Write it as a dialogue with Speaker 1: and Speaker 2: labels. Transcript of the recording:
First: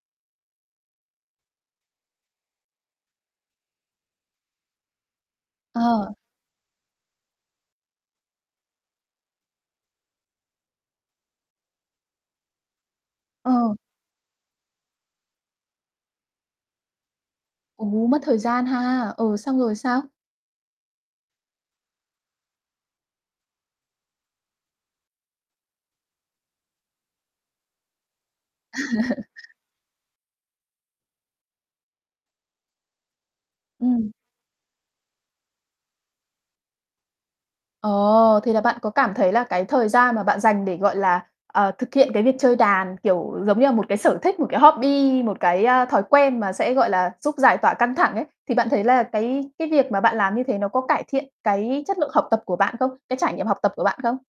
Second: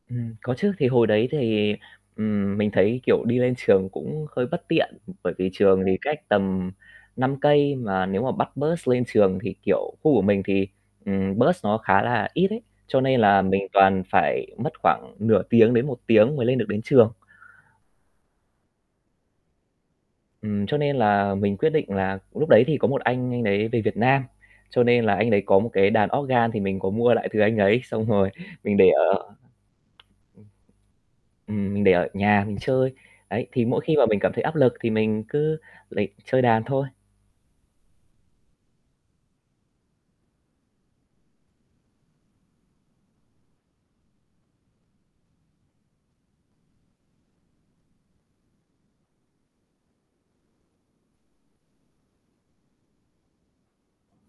Speaker 1: Ừm, có chứ. Thì hồi đấy thì, ừm, mình thấy, kiểu, đi lên trường cũng hơi bất tiện, ừm, bởi vì trường thì
Speaker 2: Ờ.
Speaker 1: cách tầm 5 cây, mà nếu mà bắt bus lên trường thì, kiểu, khu của mình thì, ừm, bus nó khá là ít ấy. Cho nên là mình
Speaker 2: Ừ.
Speaker 1: toàn phải mất khoảng nửa tiếng đến 1 tiếng mới lên được đến trường.
Speaker 2: Ồ, mất thời gian ha. Ừ, xong rồi sao?
Speaker 1: Ừm, cho nên là mình quyết định là lúc đấy thì có một anh, anh đấy về Việt Nam, cho nên là anh đấy có một cái đàn organ thì mình có mua lại từ anh ấy xong rồi mình để ở ừm, ừm, mình để ở nhà mình chơi. Đấy, thì mỗi khi mà
Speaker 2: Ừm.
Speaker 1: mình cảm thấy áp lực thì mình cứ lấy chơi đàn thôi.
Speaker 2: Ồ, thì là bạn có cảm thấy là cái thời gian mà bạn dành để, gọi là, ờ, thực hiện cái việc chơi đàn, kiểu giống như là một cái sở thích, một cái hobby, một cái, a, thói quen mà sẽ, gọi là, giúp giải tỏa căng thẳng ấy. Thì bạn thấy là cái cái việc mà bạn làm như thế nó có cải thiện cái chất lượng học tập của bạn không? Cái trải nghiệm học tập của bạn không?